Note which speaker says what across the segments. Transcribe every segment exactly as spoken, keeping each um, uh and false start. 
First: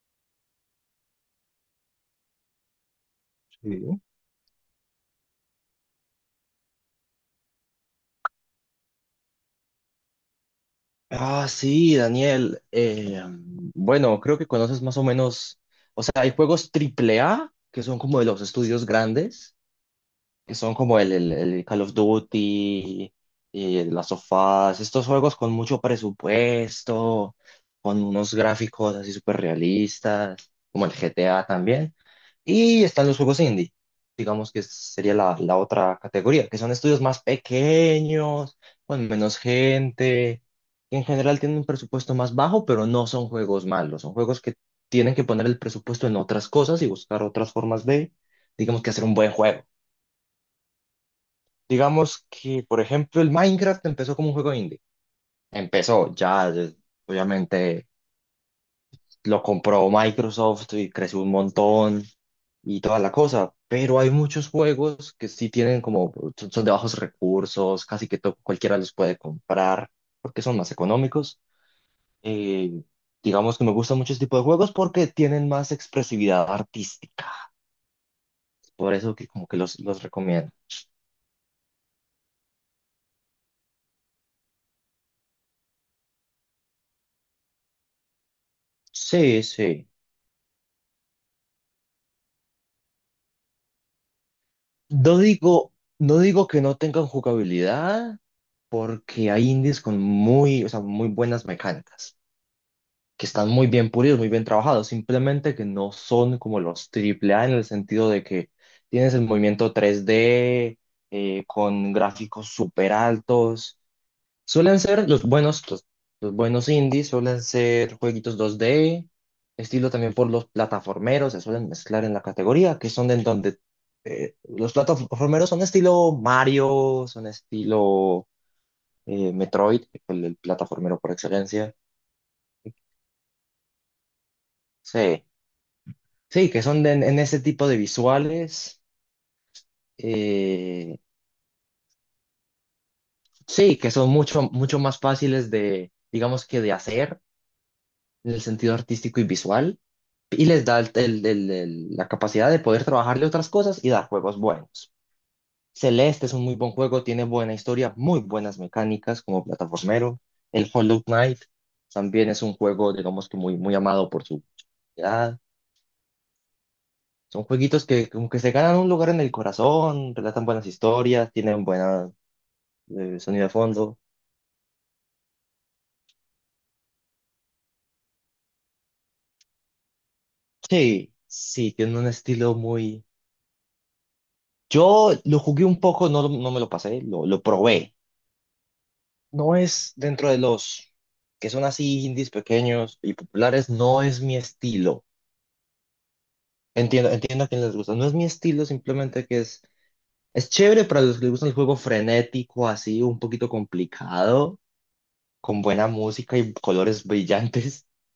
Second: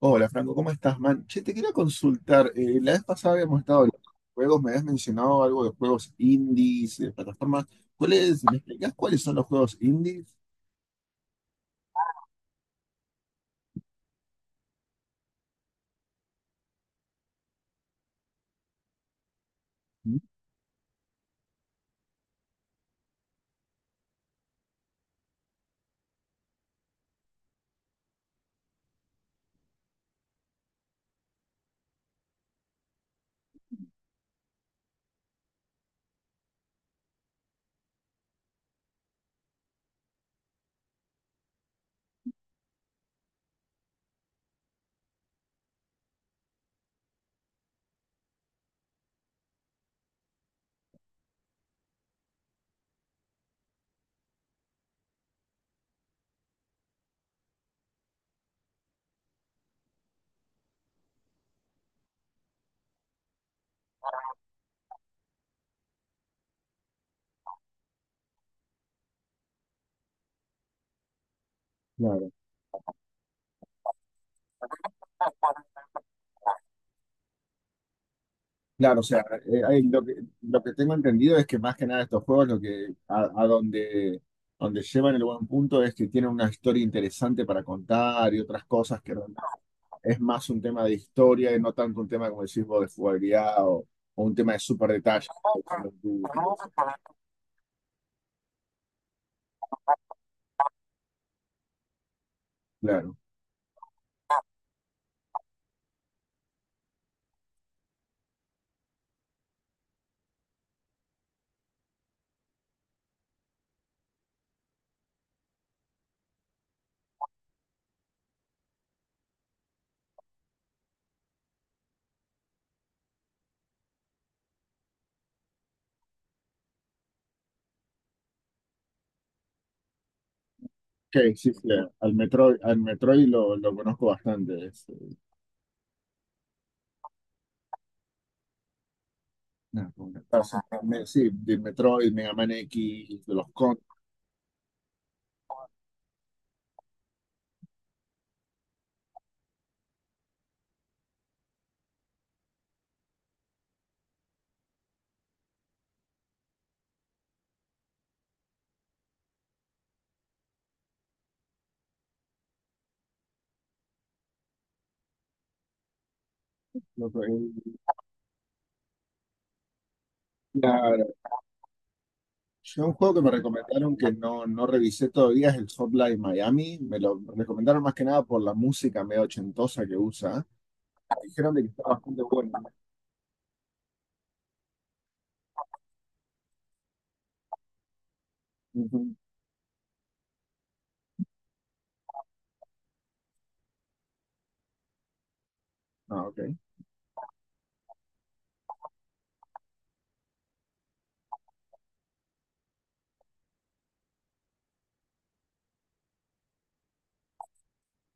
Speaker 1: Hola Franco, ¿cómo estás, man? Che, te quería consultar. Eh, la vez pasada habíamos estado hablando
Speaker 2: Sí.
Speaker 1: de juegos, me habías mencionado algo de juegos indies, de plataformas. ¿Cuáles, me explicás cuáles son los juegos indies?
Speaker 2: Ah, sí, Daniel. Eh, bueno, creo que conoces más o menos, o sea, hay juegos triple A, que son como de los estudios grandes,
Speaker 1: Mm.
Speaker 2: que son como el, el- el Call of Duty, y las sofás, estos juegos con mucho presupuesto, con unos gráficos así súper realistas, como el G T A también. Y están los juegos indie, digamos que sería la, la otra categoría, que son estudios más pequeños, con menos gente, que en general tienen un presupuesto más bajo, pero no son juegos malos, son juegos que tienen que poner el presupuesto en otras cosas y buscar otras formas de, digamos que hacer un buen juego. Digamos que, por ejemplo, el Minecraft empezó como un juego indie. Empezó, ya, eh, obviamente lo compró Microsoft y creció un montón y toda la cosa, pero hay muchos juegos que sí tienen como, son son de bajos recursos, casi que to- cualquiera los puede comprar porque son más económicos.
Speaker 1: Claro,
Speaker 2: Eh, digamos que me gustan muchos tipos de juegos porque tienen más expresividad artística, por
Speaker 1: claro, o
Speaker 2: eso
Speaker 1: sea,
Speaker 2: que como que
Speaker 1: eh,
Speaker 2: los,
Speaker 1: hay-
Speaker 2: los
Speaker 1: lo que,
Speaker 2: recomiendo.
Speaker 1: lo que tengo entendido es que más que nada estos juegos, lo que a, a donde, donde llevan el buen punto es que tienen una historia interesante para contar y otras cosas que no-
Speaker 2: Sí, sí.
Speaker 1: es más un tema de historia y no tanto un tema, como decís vos, de jugabilidad o, o un tema de super
Speaker 2: No
Speaker 1: detalle.
Speaker 2: digo, no digo que no tengan jugabilidad, porque hay indies con muy, o sea, muy buenas mecánicas.
Speaker 1: Claro.
Speaker 2: Que están muy bien pulidos, muy bien trabajados, simplemente que no son como los triple A en el sentido de que tienes el movimiento tres D eh, con gráficos súper altos. Suelen ser los buenos, los, los buenos indies, suelen ser jueguitos dos D, estilo también por los plataformeros, se suelen mezclar en la categoría, que son en donde eh, los plataformeros son estilo Mario, son estilo eh, Metroid, el el plataformero por
Speaker 1: Ok, sí, sí,
Speaker 2: excelencia.
Speaker 1: al Metroid, al Metroid lo, lo conozco bastante. Es, eh,
Speaker 2: Sí. Sí, que son de- en ese tipo de visuales.
Speaker 1: nada, como que pasa,
Speaker 2: eh,
Speaker 1: me- sí, de Metroid, Mega Man X, de los
Speaker 2: sí,
Speaker 1: Con.
Speaker 2: que son mucho, mucho más fáciles de, digamos que de hacer en el sentido artístico y visual. Y les da el- el- el- el- la capacidad de poder trabajarle otras cosas y dar juegos buenos. Celeste es un muy buen juego, tiene buena historia, muy buenas mecánicas como plataformero. El Hollow Knight también es un juego, digamos que muy, muy amado por su comunidad.
Speaker 1: lo
Speaker 2: Son
Speaker 1: que-
Speaker 2: jueguitos que como que se ganan un lugar en el corazón, relatan buenas
Speaker 1: la-
Speaker 2: historias, tienen buena
Speaker 1: yo un juego
Speaker 2: de
Speaker 1: que me
Speaker 2: sonido de
Speaker 1: recomendaron
Speaker 2: fondo.
Speaker 1: que no, no revisé todavía es el Hotline Miami. Me lo recomendaron más que nada por la música medio ochentosa que usa.
Speaker 2: Sí,
Speaker 1: Dijeron de que
Speaker 2: sí,
Speaker 1: está
Speaker 2: tiene un
Speaker 1: bastante bueno,
Speaker 2: estilo
Speaker 1: ¿no?
Speaker 2: muy... Yo lo jugué un poco, no, no me lo pasé, lo, lo probé.
Speaker 1: Ujú.
Speaker 2: No es dentro de los que son así indies pequeños y populares, no es mi estilo.
Speaker 1: Ah, ok.
Speaker 2: Entiendo, entiendo a quien les gusta. No es mi estilo, simplemente que es, es chévere para los que les gusta el juego frenético, así, un poquito complicado, con buena música y colores brillantes.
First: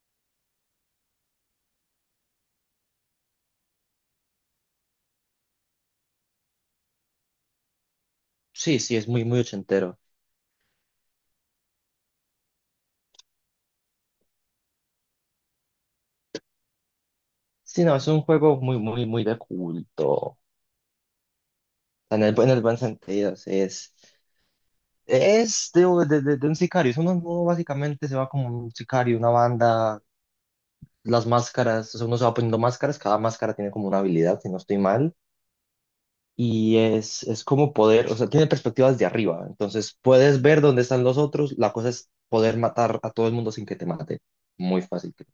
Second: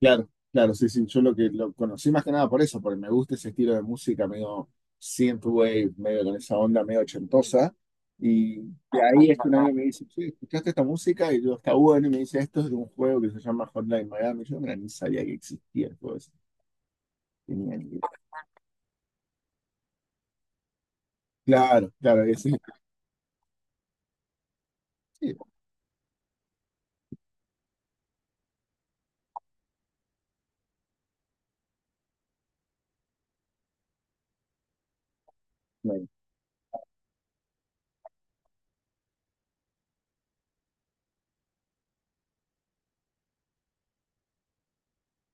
Speaker 1: Claro, claro, sí, sí, yo lo que lo conocí más que nada por eso, porque me gusta ese estilo de música medio synthwave, medio con esa onda medio ochentosa, y de
Speaker 2: Sí, sí, es muy,
Speaker 1: ahí es
Speaker 2: muy
Speaker 1: que un amigo me
Speaker 2: ochentero.
Speaker 1: dice, che, ¿escuchaste esta música? Y yo, está bueno, y me dice, esto es de un juego que se llama Hotline Miami, yo mira, ni sabía que existía el juego ese, tenía ni
Speaker 2: Sí, no,
Speaker 1: idea.
Speaker 2: es un juego muy, muy, muy de culto.
Speaker 1: Claro,
Speaker 2: En
Speaker 1: claro, y
Speaker 2: el, en
Speaker 1: sí,
Speaker 2: el buen sentido, sí, es,
Speaker 1: sí, bueno,
Speaker 2: es de, de- de- de un sicario. Eso uno, uno básicamente se va como un sicario, una banda, las máscaras, o sea, uno se va poniendo máscaras, cada máscara tiene como una habilidad, si no estoy mal,
Speaker 1: claro.
Speaker 2: y es, es como poder, o sea, tiene perspectivas de arriba, entonces puedes ver dónde están los otros, la cosa es poder matar a todo el mundo sin que te mate. Muy fácil. Creo.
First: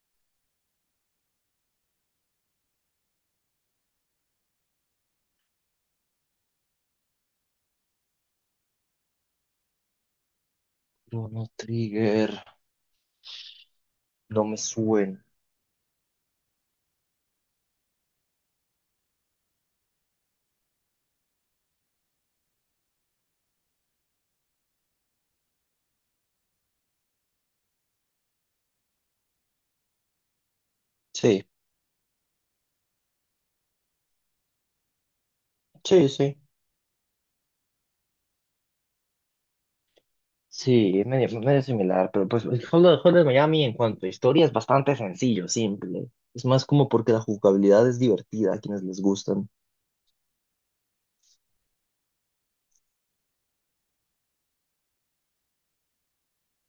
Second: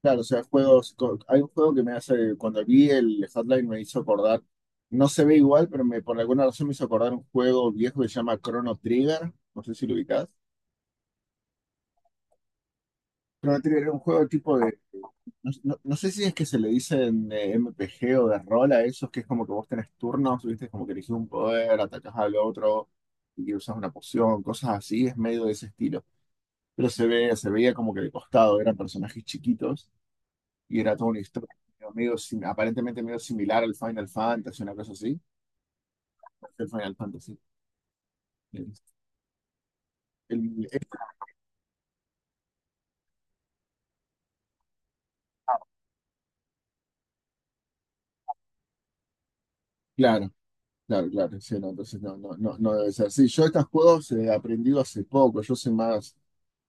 Speaker 1: Claro, o sea, juegos, co- hay un juego que me hace, cuando vi el Hotline me hizo acordar, no se ve igual, pero me, por alguna razón me hizo acordar un juego viejo que se llama Chrono Trigger, no sé si lo ubicás.
Speaker 2: Chrono Trigger,
Speaker 1: Chrono Trigger era un juego
Speaker 2: no me
Speaker 1: tipo de.
Speaker 2: suena.
Speaker 1: No, no- no sé si es que se le dicen eh, M P G o de rol a esos, que es como que vos tenés turnos, viste, como que elegís un poder, atacás al otro y que usas una poción, cosas así, es medio de ese estilo. Pero se ve, se veía como que de costado, eran personajes chiquitos y era toda una
Speaker 2: Sí,
Speaker 1: historia medio, medio sim- aparentemente medio similar al Final Fantasy, una cosa así.
Speaker 2: sí, sí.
Speaker 1: El Final Fantasy. El- el- el-
Speaker 2: Sí, medio, medio similar, pero pues el Hotline Hotline Miami en cuanto a historia es bastante sencillo, simple. Es más como porque la jugabilidad es divertida a quienes les gustan.
Speaker 1: claro. Claro, claro, sí, no, entonces no, no, no, no debe ser. Sí, yo estos juegos eh, he aprendido hace poco, yo soy más,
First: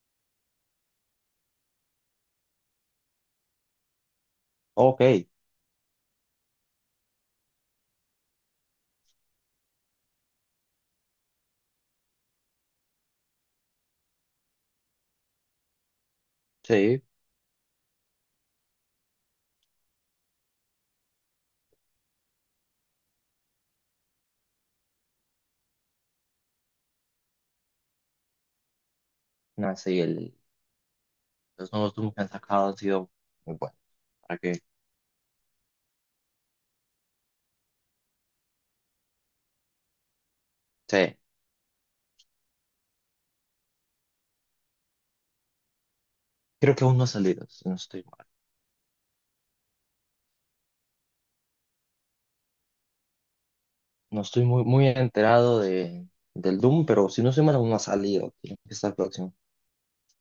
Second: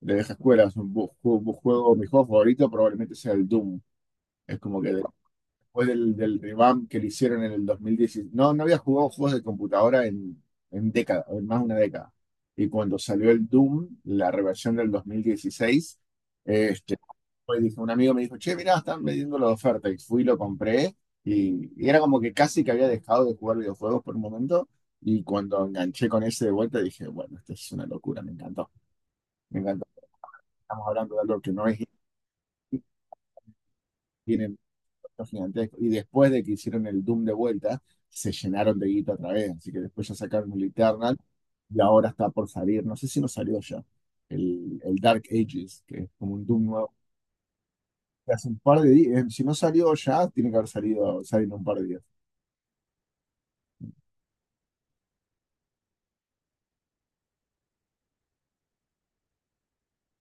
Speaker 1: de vieja escuela. Es un bu- ju- bu- juego, mi juego favorito probablemente sea el Doom. Es como que
Speaker 2: Ok,
Speaker 1: después del, del revamp que le hicieron en el dos mil dieciséis. No, no había jugado juegos de computadora en, en década, en más de una década. Y cuando salió el Doom, la reversión del dos mil dieciséis, este,
Speaker 2: sí.
Speaker 1: pues dije, un amigo me dijo, che, mirá, están vendiendo la oferta. Y fui, lo compré. Y, y era como que casi que había dejado de jugar videojuegos por un momento. Y cuando enganché con ese de vuelta, dije, bueno, esto es una locura, me encantó. Me
Speaker 2: No,
Speaker 1: encantó.
Speaker 2: sí, el-
Speaker 1: Estamos hablando de algo que no
Speaker 2: los
Speaker 1: es
Speaker 2: nuevos Doom que han sacado han sido muy buenos. ¿Para
Speaker 1: tienen
Speaker 2: qué?
Speaker 1: gigantesco. Y después de que hicieron el Doom de vuelta, se llenaron de guita otra vez. Así que después ya sacaron el
Speaker 2: Sí,
Speaker 1: Eternal y ahora está por salir. No sé si no salió ya. El, el Dark Ages, que es como un Doom
Speaker 2: creo que
Speaker 1: nuevo.
Speaker 2: aún no ha salido, si no estoy mal.
Speaker 1: Que Hace un par de días. Si no salió ya, tiene que haber salido, salido en un par de días.
Speaker 2: No estoy muy, muy enterado de, del Doom, pero si no estoy mal, aún no ha salido. Tiene que estar próximo.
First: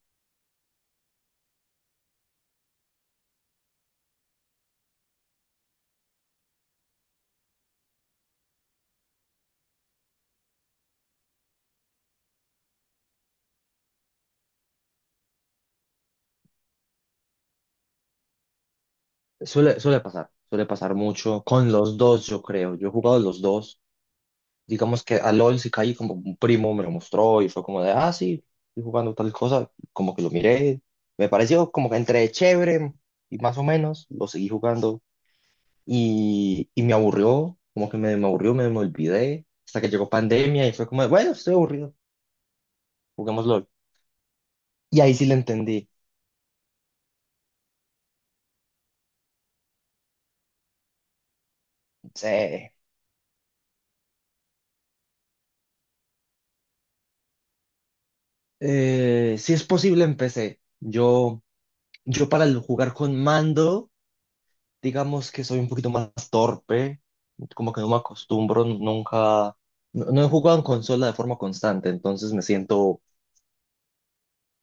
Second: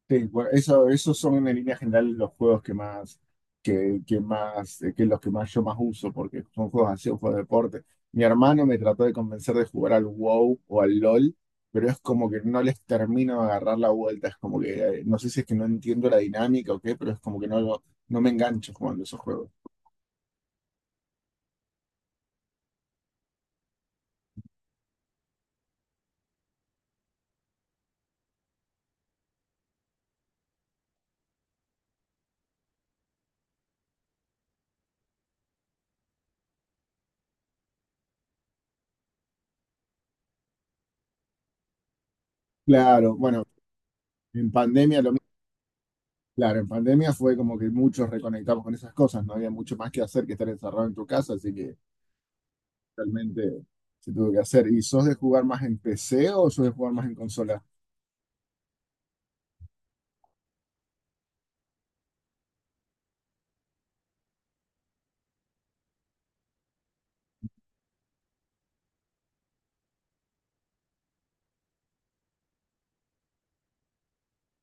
Speaker 1: Sí, bueno, eso, esos son en línea general los juegos que más, que, que más, eh, que los que más yo más uso, porque son juegos así, un juego de deporte. Mi hermano me trató de convencer de jugar al WoW o al LOL, pero es como que no les termino de agarrar la vuelta, es como que, eh, no sé si es que no entiendo la dinámica o qué, pero es como que no, lo- no me engancho jugando esos juegos.
Speaker 2: Suele, suele pasar, suele pasar mucho con los dos, yo creo. Yo he jugado los dos, digamos que a LOL sí caí como un primo me lo mostró y fue como de, ah, sí, estoy jugando tal cosa, como que lo miré, me pareció como que entre chévere y más o menos, lo seguí jugando y, y me aburrió, como que me, me aburrió, me, me olvidé, hasta que llegó pandemia y fue como de, bueno, estoy aburrido,
Speaker 1: Claro, bueno,
Speaker 2: juguemos LOL.
Speaker 1: en
Speaker 2: Y
Speaker 1: pandemia lo
Speaker 2: ahí
Speaker 1: mi-
Speaker 2: sí le entendí,
Speaker 1: claro, en pandemia fue como que muchos reconectamos con esas cosas, no había mucho más que hacer que estar encerrado en tu casa, así que
Speaker 2: sí,
Speaker 1: realmente se tuvo que hacer. ¿Y sos de jugar más en P C o sos de jugar más en consola?
Speaker 2: eh, si es posible empecé, yo, yo para el jugar con mando... Digamos que soy un poquito más torpe, como que no me acostumbro, nunca, no, no he jugado en consola de forma constante, entonces me siento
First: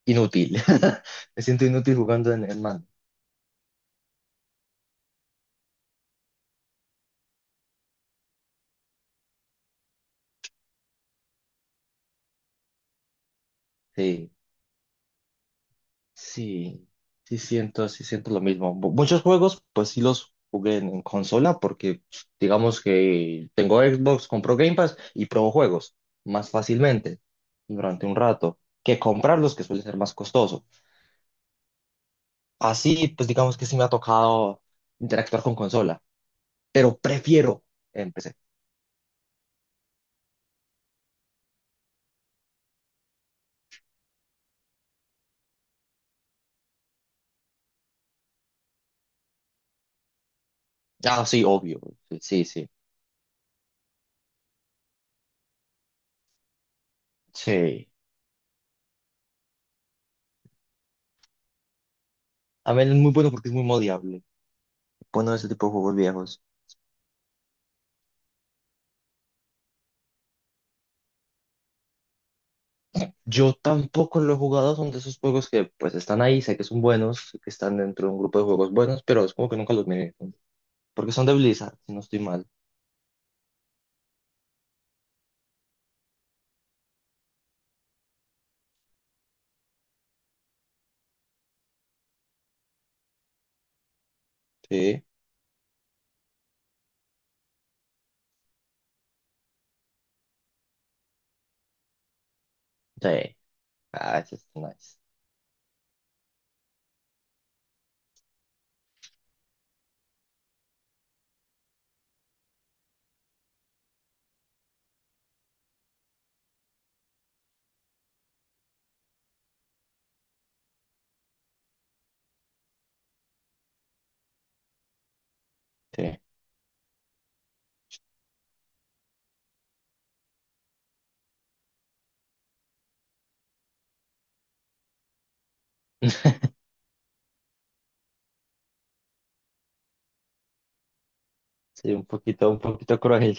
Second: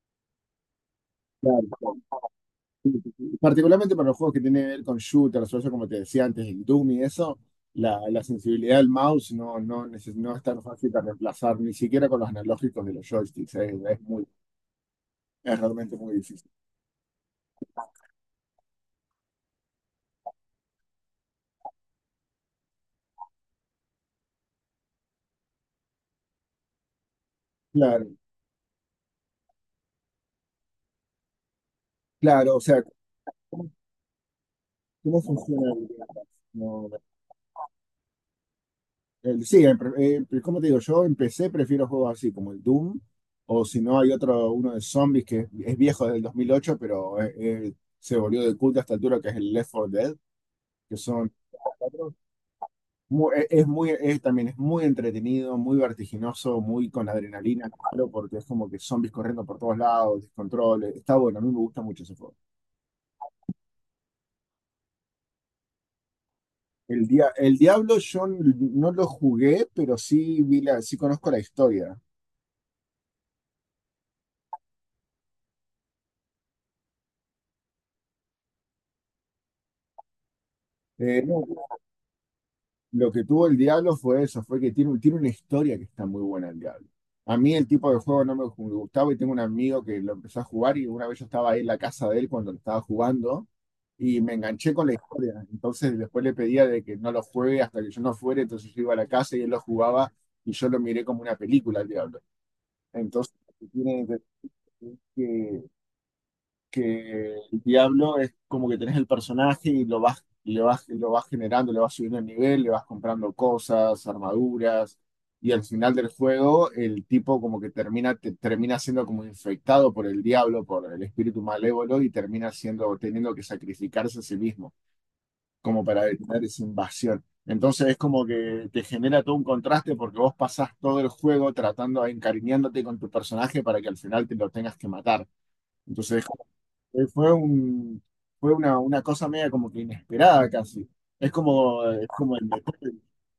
Speaker 2: inútil. Me siento inútil
Speaker 1: Claro.
Speaker 2: jugando en, en mano.
Speaker 1: Particularmente para los juegos que tienen que ver con shooters, o eso como te decía antes, el Doom y eso, la, la sensibilidad del mouse no, no, neces- no es tan fácil de reemplazar, ni siquiera con los analógicos de los joysticks, es Es, muy,
Speaker 2: Sí,
Speaker 1: es realmente muy difícil.
Speaker 2: sí, sí siento, sí siento lo mismo. Mu- Muchos juegos, pues sí los jugué en, en consola porque digamos que tengo Xbox, compro Game Pass y pruebo juegos más fácilmente durante
Speaker 1: Claro,
Speaker 2: un rato que comprarlos, que suele ser más costoso.
Speaker 1: claro, o sea,
Speaker 2: Así, pues digamos que sí me ha tocado
Speaker 1: ¿cómo
Speaker 2: interactuar con
Speaker 1: funciona? El-
Speaker 2: consola,
Speaker 1: no.
Speaker 2: pero prefiero en P C.
Speaker 1: Eh, sí, eh, eh, pre- Como te digo, yo empecé, prefiero juegos así como el Doom, o si no, hay otro, uno de zombies que es viejo del dos mil ocho, pero eh, eh, se volvió de culto a esta altura, que es el Left four Dead, que
Speaker 2: Ah,
Speaker 1: son
Speaker 2: sí, obvio.
Speaker 1: cuatro.
Speaker 2: Sí, sí, sí.
Speaker 1: Mu- e- es muy, es, también es muy entretenido, muy vertiginoso, muy con adrenalina,
Speaker 2: Sí.
Speaker 1: claro, porque es como que zombies corriendo por todos lados, descontrol, eh, está bueno, a mí me gusta mucho ese juego.
Speaker 2: A ver, es muy bueno porque es muy modiable. Bueno, ese tipo de juegos viejos.
Speaker 1: El, dia- el Diablo yo n- no lo jugué, pero sí, vi la, sí conozco la historia.
Speaker 2: Yo tampoco lo he jugado, son de esos juegos que pues están ahí, sé que son buenos, sé que están dentro de un grupo de juegos buenos, pero es como que nunca los miré, ¿no? Porque
Speaker 1: Eh,
Speaker 2: son de
Speaker 1: no.
Speaker 2: Blizzard, si no estoy mal.
Speaker 1: Lo que tuvo el Diablo fue eso, fue que tiene, tiene una historia que está muy buena el Diablo. A mí el tipo de juego no me gu- me gustaba y tengo un amigo que lo empezó a jugar y una vez yo estaba ahí en la casa de él cuando lo estaba jugando y me enganché con la
Speaker 2: Sí.
Speaker 1: historia. Entonces después le pedía de que no lo juegue hasta que yo no fuera, entonces yo iba a la casa y él lo jugaba y yo lo miré como una película el Diablo. Entonces,
Speaker 2: Sí.
Speaker 1: lo que tiene de-
Speaker 2: Ah, eso es nice.
Speaker 1: es que que el diablo es como que tenés el personaje y lo vas, le vas, lo vas generando, le vas subiendo el nivel, le vas comprando cosas, armaduras, y al final del juego el tipo como que termina, te- termina siendo como infectado por el diablo, por el espíritu malévolo, y termina siendo, teniendo que sacrificarse a sí mismo, como para
Speaker 2: Sí.
Speaker 1: detener esa invasión. Entonces es como que te genera todo un contraste porque vos pasás todo el juego tratando, encariñándote con tu personaje para que al final te lo tengas que matar. Entonces eh, fue un, fue una, una cosa media como que inesperada casi. Es como,
Speaker 2: Sí, un
Speaker 1: es como el
Speaker 2: poquito, un
Speaker 1: deporte.
Speaker 2: poquito cruel.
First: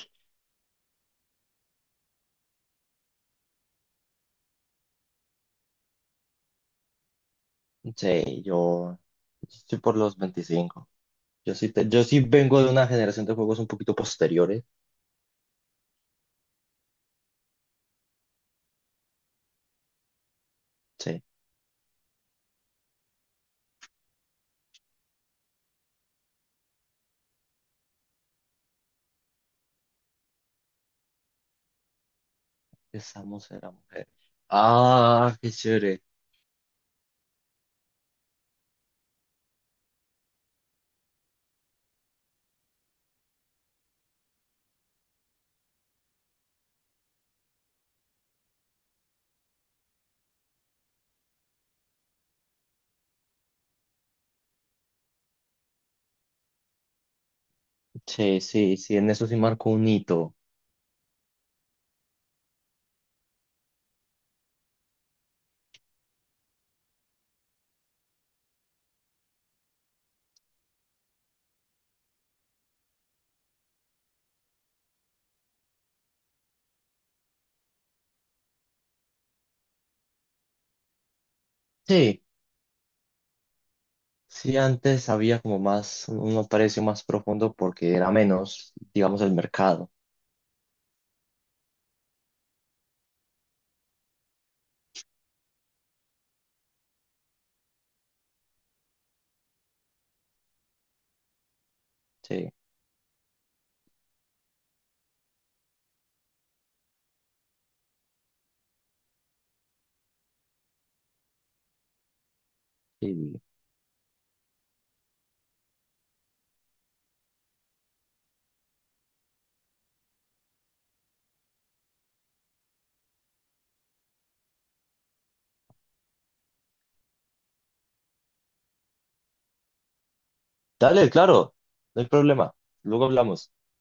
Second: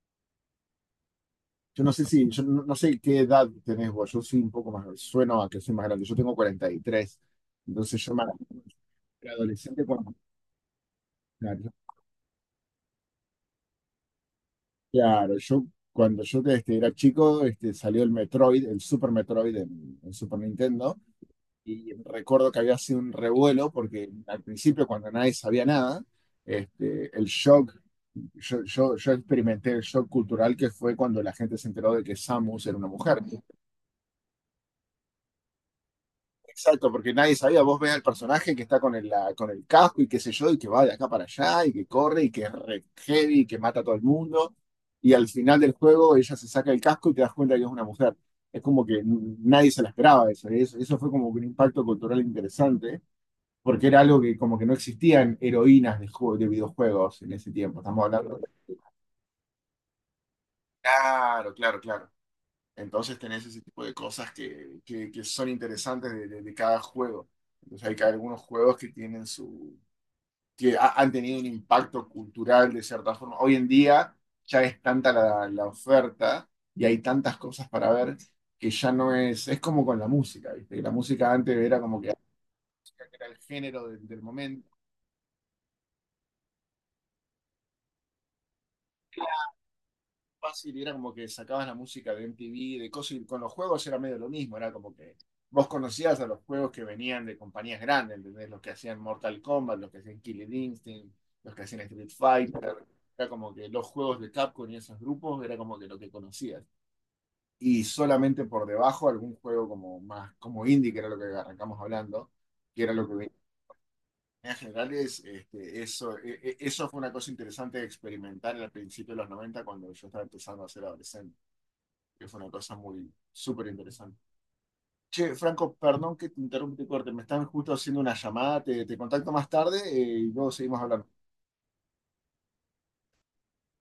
Speaker 1: Yo no sé si, yo no, no sé qué edad tenés vos, yo soy un poco más, sueno a que soy más grande, yo tengo cuarenta y tres. Entonces yo me
Speaker 2: Sí, yo
Speaker 1: era
Speaker 2: estoy
Speaker 1: adolescente
Speaker 2: por
Speaker 1: cuando,
Speaker 2: los veinticinco. Yo
Speaker 1: claro,
Speaker 2: sí, te- yo sí vengo de una generación de juegos un poquito posteriores.
Speaker 1: claro, yo cuando yo este, era chico, este, salió el Metroid, el Super Metroid en, en Super Nintendo,
Speaker 2: Sí.
Speaker 1: y recuerdo que había sido un revuelo porque al principio cuando nadie sabía nada, este, el shock yo, yo, yo experimenté el shock cultural que fue cuando la gente se enteró de que Samus era una mujer.
Speaker 2: Estamos, era mujer. Ah, qué chévere.
Speaker 1: Exacto, porque nadie sabía. Vos ves al personaje que está con el, la- con el casco y qué sé yo, y que va de acá para allá, y que corre, y que es re heavy, y que mata a todo el mundo. Y al final del juego ella se saca el casco y te das cuenta que es una mujer. Es como que n- nadie se la esperaba eso. y Eso, eso fue como un impacto cultural interesante, porque era algo que como que no existían heroínas de, jue- de videojuegos en ese tiempo. Estamos hablando.
Speaker 2: Sí, sí, sí, en eso sí marcó un hito.
Speaker 1: Claro, claro, claro. Entonces tenés ese tipo de cosas que, que, que son interesantes de, de- de cada juego. Entonces hay que- algunos juegos que tienen su, que ha- han tenido un impacto cultural de cierta forma. Hoy en día ya es tanta la, la oferta y hay tantas cosas para ver que ya no es, es como con la música, ¿viste? Que la música antes era como que
Speaker 2: Sí,
Speaker 1: era el género del, del
Speaker 2: sí,
Speaker 1: momento
Speaker 2: antes había como más, un precio más profundo porque era menos, digamos, el mercado.
Speaker 1: fácil y era como que sacabas la música de M T V, de cosas, y con los juegos era medio lo mismo, era como que vos conocías a los juegos que venían de compañías grandes, ¿entendés? Los que hacían Mortal Kombat, los que hacían Killer Instinct, los que hacían Street
Speaker 2: Sí,
Speaker 1: Fighter, era como que los juegos de Capcom y esos grupos era como que lo que conocías. Y solamente por debajo algún juego como más, como indie, que era lo que arrancamos hablando, que era lo que venía.
Speaker 2: sí.
Speaker 1: En general es, este, eso, e- e- eso fue una cosa interesante de experimentar al principio de los noventa cuando yo estaba empezando a ser adolescente que fue una cosa muy súper interesante. Che, Franco, perdón que te interrumpa y te corte, me están justo haciendo una llamada, te, te contacto más tarde eh, y luego seguimos hablando.
Speaker 2: Dale, claro, no hay problema. Luego hablamos.